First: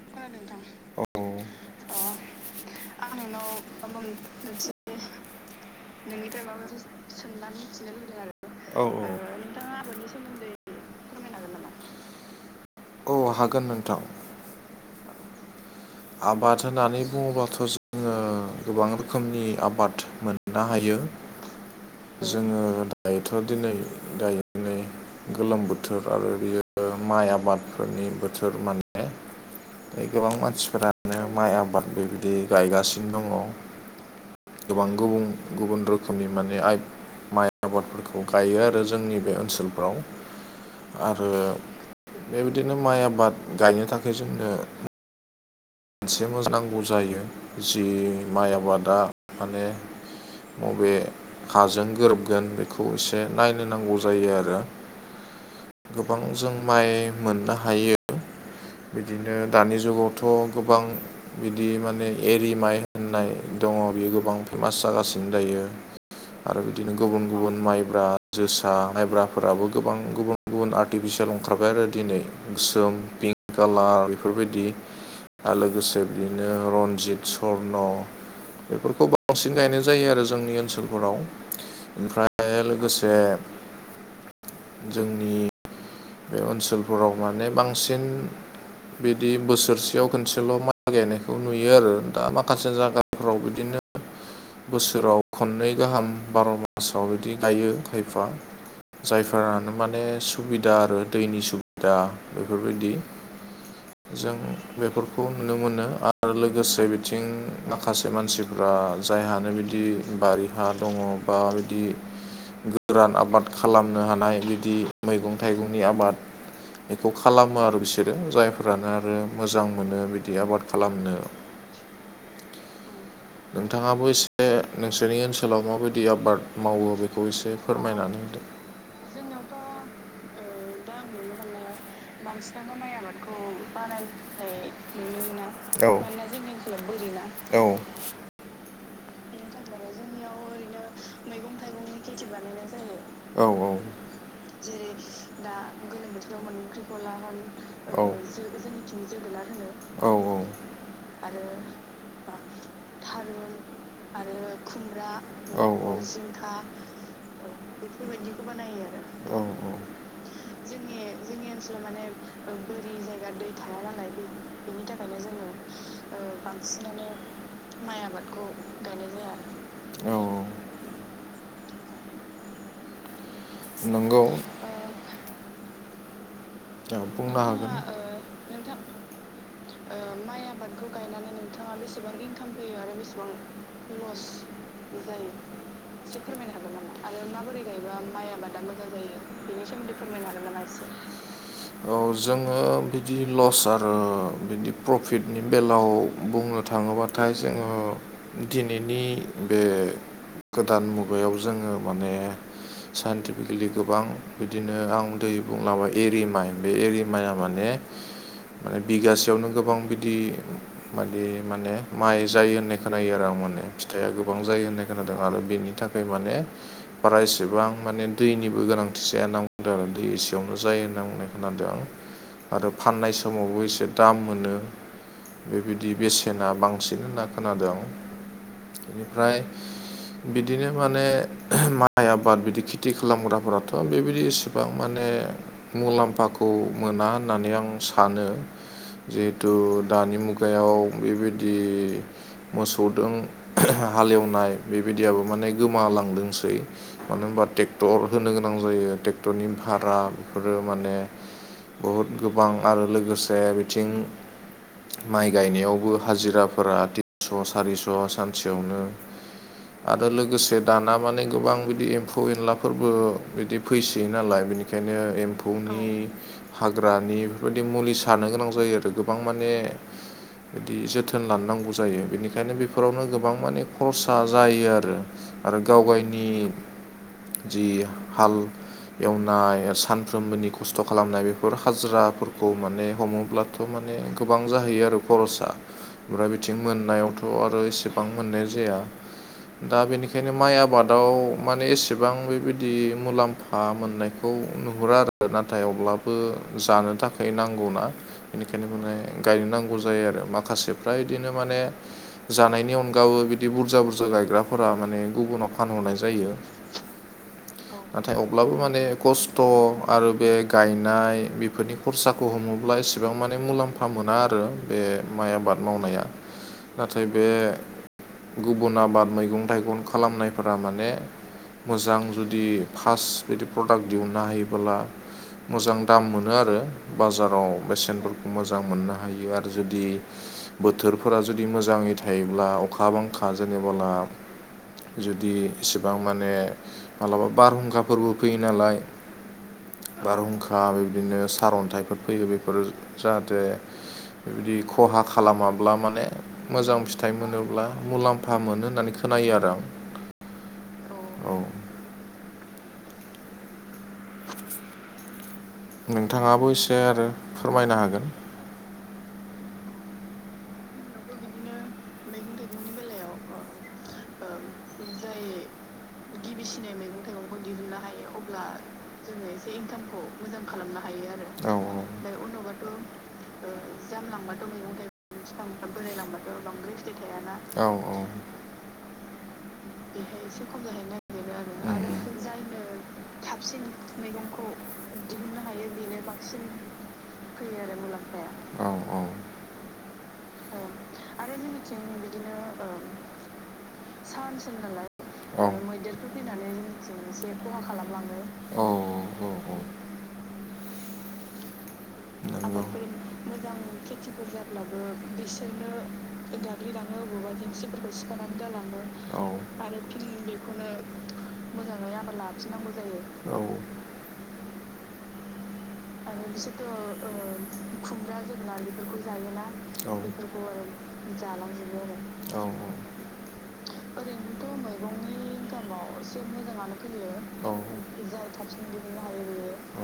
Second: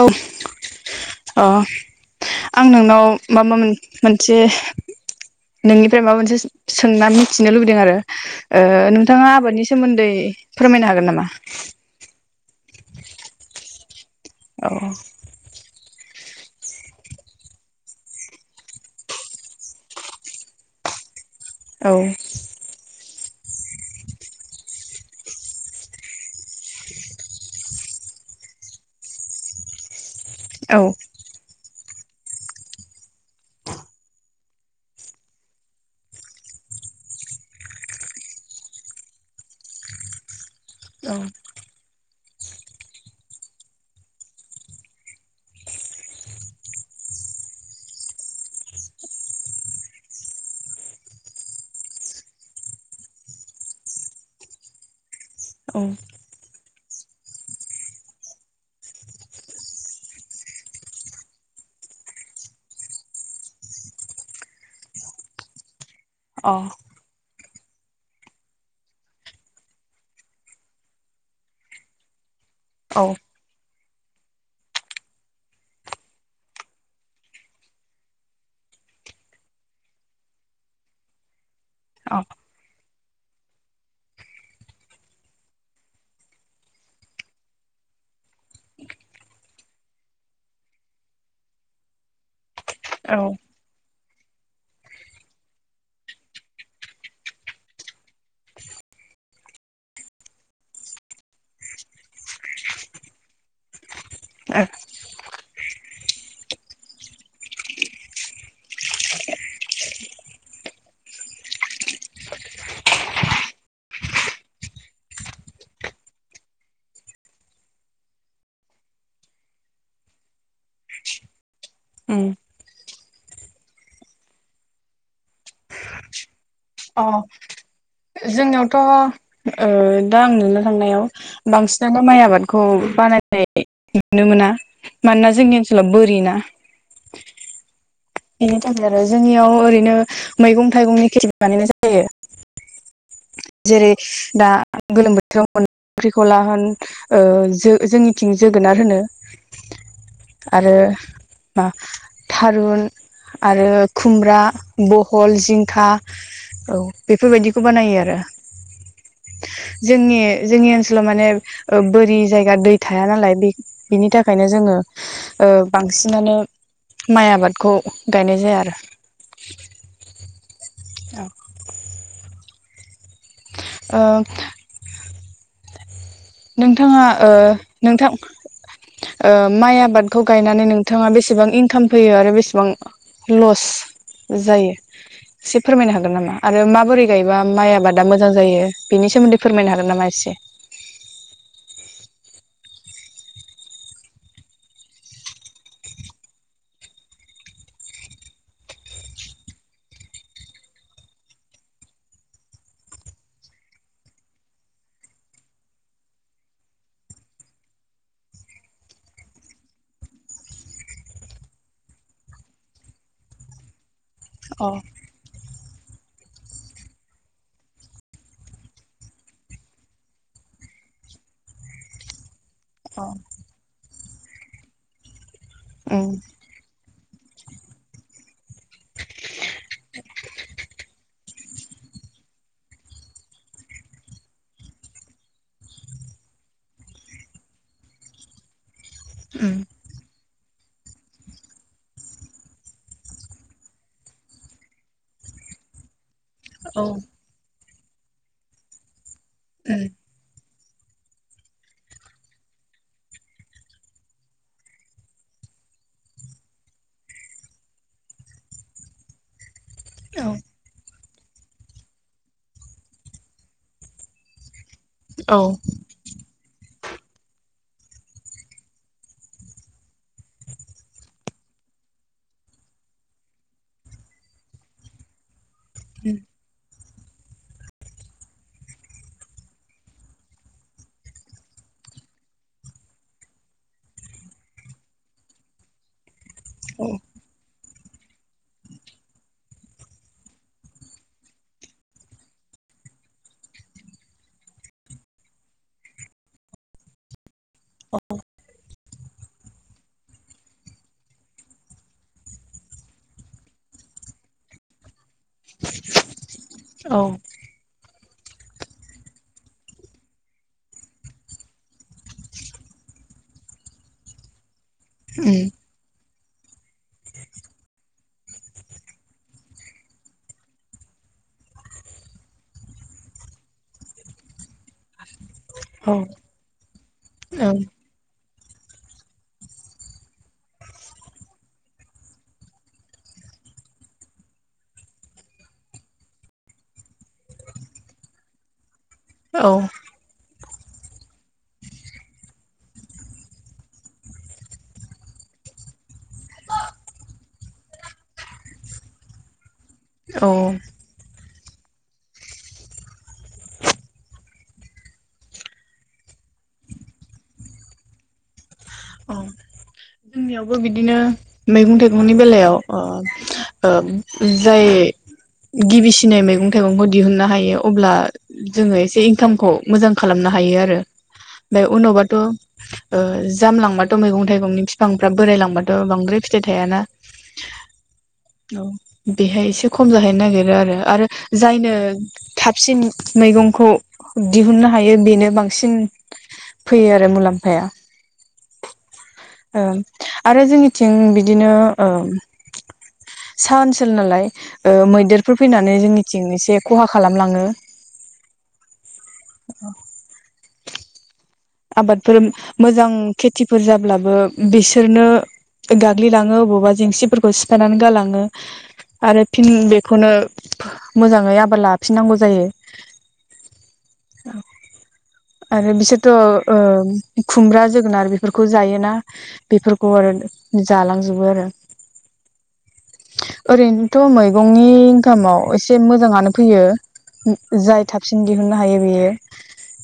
औ ओ अ नोंथाङा आं नोंनाव माबा मोनसे नोंनिफ्राय माबा मोनसे सोंना मिथिनो लुबैदों आरो ओ नोंथाङा आबादनि सोमोन्दै फोरमायनो हागोन नामा? औ हागोन नोंथां। औ आबाद होननानै बुङोबाथ' जोंङो गोबां रोखोमनि आबाद मोननो हायो। [inaudible] औ जोंङो दायोथ' दिनै गायनानै गोलोम बोथोर आरो बियो माइ आबादफोरनि बोथोर माने गोबां औ मानसिफोरानो माइ आबाद बेबायदि गायगासिनो दंङ। गोबां गुबुन गुबुन रोखोमनि माने आइ माइ आबादफोरखौ गायो आरो जोंनि बे ओनसोलफ्राव। आरो बेबायदिनो माइ आबाद गायनो थाखाय जोंनो मोनसेबो नांगौ जायो जि माइ आबादा माने अ बे हाजों गोरोबगोन बेखौ एसे नायलाय नांगौ जायो आरो। औ गोबां जों माइ मोननो हायो। बिदिनो दानि जुगावथ' गोबां बिदि माने एरि माइ होननाय दंङ बियो गोबां फेमास जागासिनो दायो। आरो बिदिनो गुबुन गुबुन माइब्रा जोसा माइब्राफोराबो गोबां गुबुन गुबुन आर्टिफिसियेल ओंखारबाय आरो दिनै। गोसोम अ औ पिंक कालार बेफोरबायदि। आरो लोगोसे बिदिनो रन्जित सर्न। बेफोरखौ बांसिन गायनाय जायो आरो जोंनि ओनसोलफोराव। ओमफ्राय लोगोसे जोंनि बे ओनसोलफोराव माने बांसिन बिदि बोसोरसेयाव खनसेल' मागायनायखौ नुयो आरो दा माखासे जागा औ फ्राव बिदिनो बोसोराव खननै गाहाम बार' मासाव बिदि गायो खायफा। जायफोरानो माने सुबिदा आरो दैनि सुबिदा बेफोरबायदि। जों औ बेफोरखौ नुनो मोनो आरो लोगोसे बिथिं माखासे मानसि बा जायहानो बिदि बारि हा दंङ बा बिदि गोरान आबाद खालामनो हानाय बिदि मैगं थाइगंनि आबाद बेखौ खालामो आरो बिसोरो जायफोरानो आरो मोजां मोनो बिदि आबाद खालामनो। उम नोंथांङाबो एसे नोंसोरनि ओनसोलाव माबायदि आबाद मावो अ बेखौ एसे फोरमायनानै होदो जोंनियावथ' दा आं नुनो थांनायाव बांसिनानो माइ आबादखौ बानायनाय नुनो मोना। मानोना जोंनि ओनसोलाव बोरि ना। बोरिना औ। बेनि थाखाय आरो जोंनियाव ओरैनो मैगं थाइगंनि खेथि बानायनाय जायो। औ जेरै औ दा गोलोम बोथोराव मोननाय खांख्रिंखला होन ओ जो औ जोंनिथिं जोगोनार होनो। औ औ आरो मा थारुन आरो खुमब्रा बहल औ जिंखा औ औ बेफोरबायदिखौ बानायो आरो। औ जोंनि जोंनि ओनसोलाव माने ओ बोरि जायगा दै थाया नालाय बे बिनि थाखायनो जोङो ओबांसिनानो माइ आबादखौ गायनाय जाया आरो। गायनाय जाया औ ओ नोंगौ। नोंथांङा ओ बुंनो नोंथां ओ माइ आबादखौ गायनानै नों नोंथांङा बेसेबां इनकाम फैयो आरो बेसेबां लस जायो? एसे फोरमायनो हागोन नामा आरो माबोरै गायोबा माइ आबादा मोजां जायो बेनि सोमोन्दै फोरमायनो हागोन नामा एसे? खनायसे औ जोङो बिदि लस आरो बिदि प्रफिटनि बेलायाव बुंनो थाङोब्ला नाथाय जोङो दिनैनि बे गोदान मुगायाव जोङो माने साइन्टिफिकेलि गोबां बिदिनो आउ दै बुंलाबाय एरि माइ बे एरिमाया माने माने बिगासेयावनो गोबां बिदि मादि माने माइ जायो होननाय खोनायो आरो आं माने फिथाइआ गोबां जायो अ होननाय खोनादों। आरो बेनि थाखाय माने बारा एसेबां माने दैनिबो गोनांथि जाया ना बुंदों आरो दै एसेयावनो जायो होनना बुंदों। खोनादों आं आरो अ फाननाय समावबो एसे दाम मोनो। बेबायदि उम बेसेना बांसिन होनना खोनादोंं आं बेनिफ्राय बिदिनो माने माइ आबाद बिदि खेथि खालामग्राफोराथ' बेबायदि एसेबां गोबां माने मुलाम्फा खौ मोना होननानै आं सानो जिहेथु दानि मुगायाव बेबायदि मोसौदों हालेवनाय बेबायदियाबो माने गोमालांदोंसै दै औ मानो होनबा ट्रेक्टर होनो गोनां जायो ट्रेक्टरनि भारा बेफोरो माने बहुद गोबां आरो लोगोसे बिथिं माइ गायनायावबो हाजिराफोरा थिनस' सारिस' सानसेयावनो [inaudible] आरो औ लोगोसे दाना माने गोबां बिदि एम्फौ एनलाफोरबो बिदि फैसैयो नालाय बिनि बेखायनो औ एम्फौनि हाग्रानि बेफोरबायदि मुलि सारनो गोनां जायो आरो गोबां माने बिदि जोथोन लाननांगौ जायो बेनिखायनो बेफोरावनो गोबां माने खरसा जायो आरो। आरो गाव उम गावनि जि हाल एवनाय सानफ्रोमबोनि खस्थ' खालामनाय बेफोर हाजिराफोरखौ माने हमोब्लाथ' माने गोबां जाहैयो आरो खरसा फ्राय बिथिं मोननायावथ' आरो एसेबां मोननाय जाया दा बेनिखायनो माइ आबादाव माने एसेबां बेबायदि मुलाम्फा हा मोननायखौ नुहुरा आरो नाथाय अब्लाबो जानो थाखाय नांगौना बेनिखायनो माने गायनो नांगौ जायो आरो माखासेफ्रा इदिनो माने जानायनि अनगाबो बिदि बुरजा बुरजा गायग्राफोरा माने गुबुनाव फानहरनाय जायो। औ नाथाय अब्लाबो माने खस्थ' आरो बे गायनाय बेफोरनि खरसाखौ हमोब्ला एसेबां माने मुलाम्फा मोना आरो। बे माइ आबाद मावनाया नाथाय बे गुबुन आबाद मैगं थाइगं खालामनायफोरा माने मोजां जुदि फार्स्ट बिदि प्रडाक्ट दिहुननो हायोबोला मोजां दाम मोनो आरो बाजाराव ओं बेसेनफोरखौ मोजां मोननो हायो आरो जुदि बोथोरफोरा जुदि मोजाङै थायोब्ला अखा बांखा जेनेबोला जुदि इसेबां माने मालाबा बारहुंखाफोरबो फैयो नालाय औ बारहुंखा बिदिनो सारन्थाइफोर फैयो बेफोर जाहाथे बेबायदि खहा खालामाब्ला माने मोजां फिथाइ मोनोब्ला मुलाम्फा मोनो होननानै खोनायो आरो आं औ औ नोंथाङाबो इसे आरो फोरमायनो हागोन अ' [inaudible] जोंनियावबो बिदिनो मैगं थाइगंनि बेलायाव जाय गिबिसिन फिसिनाय मैगं थाइगंखौ दिहुननो हायो अब्ला जोङो एसे इनकामखौ मोजां खालामनो हायो आरो औ ओमफ्राय उनावबाथ' जामलांबाथ' मैगं थाइगंनि फि बिफांफ्रा बोराय लांबाथ' बांद्राय फिथाइ थायाना औ औ औ बेहाय एसे खम जाहैनो नागिरो आरो आरो जायनो थाबसिन मैगंखौ दिहुननो हायो बेनो बांसिन फैयो आरो मुलाम्फाया ओ आरो जोंनिथिं बिदिनो ओ सा ओनसोल नालाय मैदेरफोर फैनानै जोंनिथिं एसे खहा खालामलाङो आबादफोर मोजां खेथिफोर जाब्लाबो बिसोरनो गाग्लिलाङो अबावबा जेंसिफोरखौ सिफायनानै गालाङो आरो औ फिन बेखौनो मोजाङै आबाद लाफिननांगौ जायो औ आरो बिसोरथ' खुमब्रा जोगोनार बेफोरखौ जायोना बेफोरखौ आरो जालांजोबो आरो औ ओरैनोथ' मैगंनि इनकामाव एसे मोजाङानो फैयो औ जाय थाबसिन दिहुननो हायो बेयो औ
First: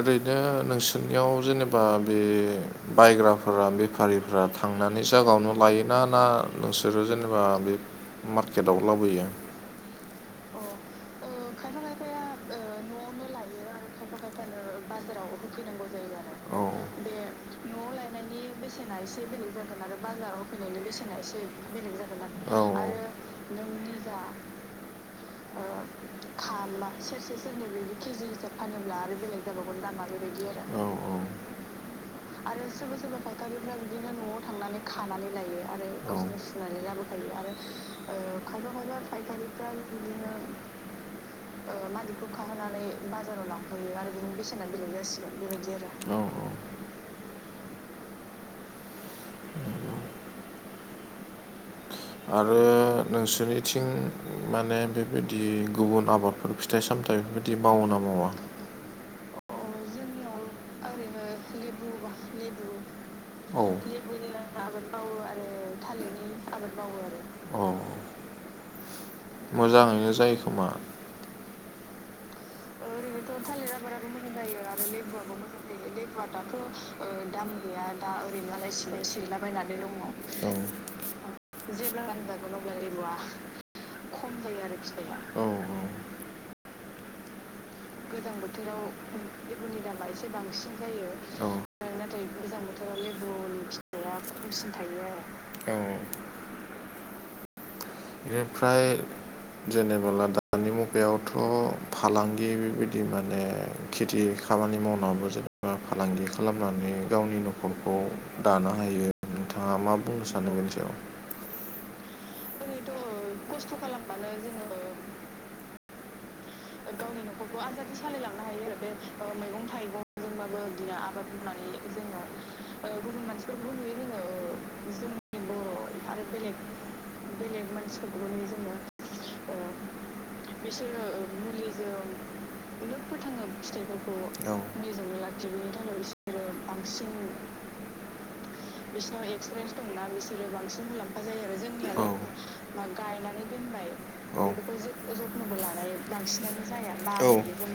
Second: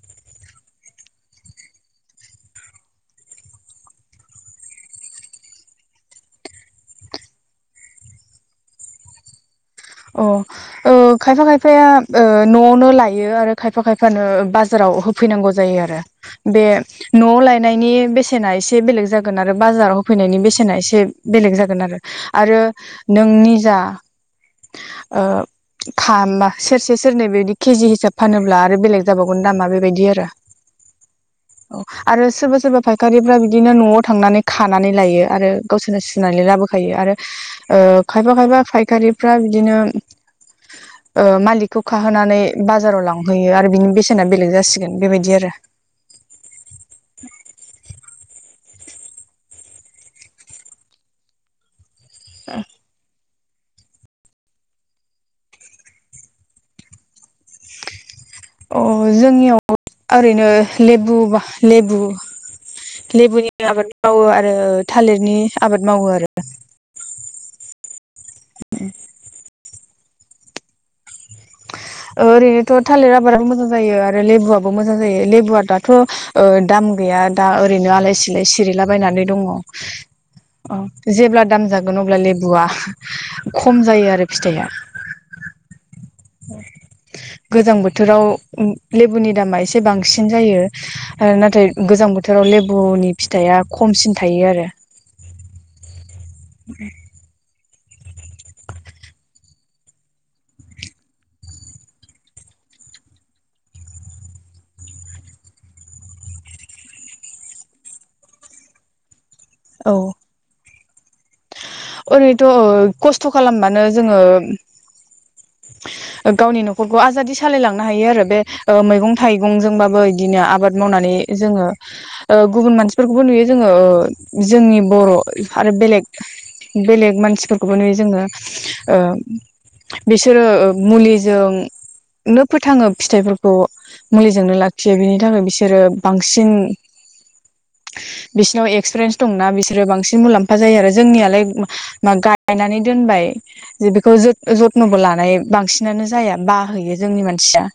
ओरैनो नोंसोरनियाव जेनेबा बे बायग्राफोरा बेफारि थांनानै जायगायावनो लायोना ना नोंसोरो जेनेबा बे मार्केटआव लाबोयो अ ओ खायफा खायफाया ओ न'आवनो लायो आरो खायफा खायफानो बाजाराव होफैनांगौ जायो आरो औ बे न'आव लायनायनि बेसेना एसे बेलेग जागोन आरो बाजाराव होफैनायनि बेसेना एसे बेलेग जागोन आरो आरो नोंनि जा ओ थामा सेरसे सेरनै बेदि केजि हिसाब फानोब्ला आरो बेलेग जाबावगोन दामा बेबायदि आरो औ औ औ आरो सोरबा सोरबा फायखारिफ्रा बिदिनो न'आव थांनानै खानानै लायो आरो गावसोरनो सुनानै लाबो थायो आरो ओ खायफा खायफा फायखारिफ्रा बिदिनो [inaudible] ओ‌मालिखखौ खाहोनानै बाजाराव लांहैयो आरो बिनि बेसेना बेलेग जासिगोन बेबायदि आरो औ अ [unintelligible] दा [unintelligible] नोंसोरनिथिं माने बेबायदि गुबुन आबादफोर फिथाइ सामथाइ बेफोरबायदि मावो ना मावा अ जोंनियाव ओरैनो लेबु बा लेबु लेबुनि औ आबाद मावो आरो थालिरनि आबाद मावो आरो औ मोजाङैनो जायोखोमा। ओ ओरैनोथ' थालिर आबादाबो मोजां जायो आरो लेबुआबो मोजां जायो लेबुआ दाथ' ओ दाम गैया दा ओरैनो आलाय सिलाय सिरिलाबायनानै दङ' औ अ। जेब्ला दाम जागोन अब्ला लेबुआ खम जायो आरो फिथाइया। औ गोजां बोथोराव लेबुनि दामा एसे बांसिन जायो। ओ औ नाथाय गोजां बोथोराव लेबुनि फिथाइया खमसिन थायो आरो। बि बेनिफ्राय जेनेबोला दानि मुगायावथ' फालांगि बेबायदि माने खेथि खामानि मावनाबो जेनेबा फालांगि खालामनानै गावनि न'खरखौ दानो हायो नोंथाङा मा बुंनो सानो बेनि सायाव? ओरैनोथ' खस्थ' खालामबानो जोङो गावनि न'खरखौ आजादि सालायलांनो हायो आरो बे ओ मैगं थाइगंजोंबाबो बिदिनो आबाद मावनानै जोङो ओ गुबुन मानसिफोरखौबो नुयो जोङो जोंनि बर' आरो बेलेग बेलेग मानसिफोरखौबो नुयो जोङो ओ बिसोरो ओ मुलिजोंनो फोथाङो फिथाइफोरखौ। मुलिजोंनो औ लाखियो बिनि थाखाय बिसोरो बांसिन [unintelligible] बिसिनाव एक्सपिरेन्स दंना बिसोरो बांसिन मुलाम्फा जायो आरो जोंनियालाय मा गायनानै दोनबाय जे बेखौ ज ज नबो लानाय बांसिनानो जाया बाहैयो जोंनि मानसिया।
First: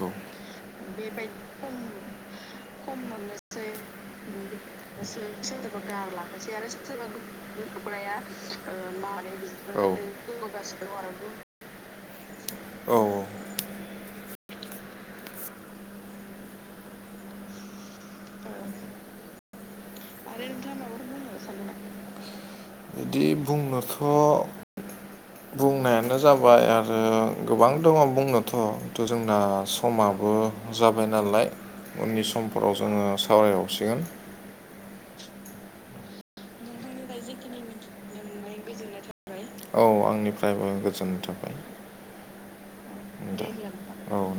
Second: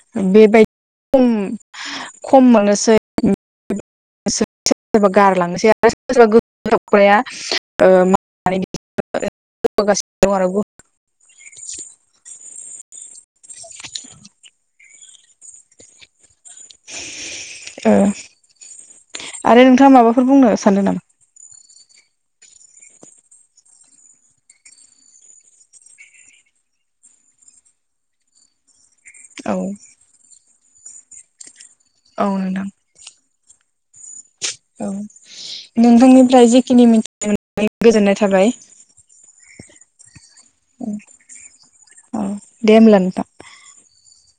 औ। बेबायदि खम खम मोनोसै [unintelligible] गोख्रोबग्राया [unintelligible] औ। [unintelligible] औ औ। ओ आरो नोंथाङा माबाफोर बुंनो सानदों नामा? बिदि बुंनोथ' नो जाबाय आरो गोबां दङ' बुंनोथ' थ जोंना औ समाबो जाबाय नालाय उननि औ नोंथां समफोराव जोङो सावरायबावसिगोन। औ नोंथांनिफ्राय जेखिनि मिथिनो मोन्नानै गोजोननाय थाबाय। औ आंनिफ्रायबो गोजोननाय थाबाय। औ दे होमब्ला नोंथां। दे औ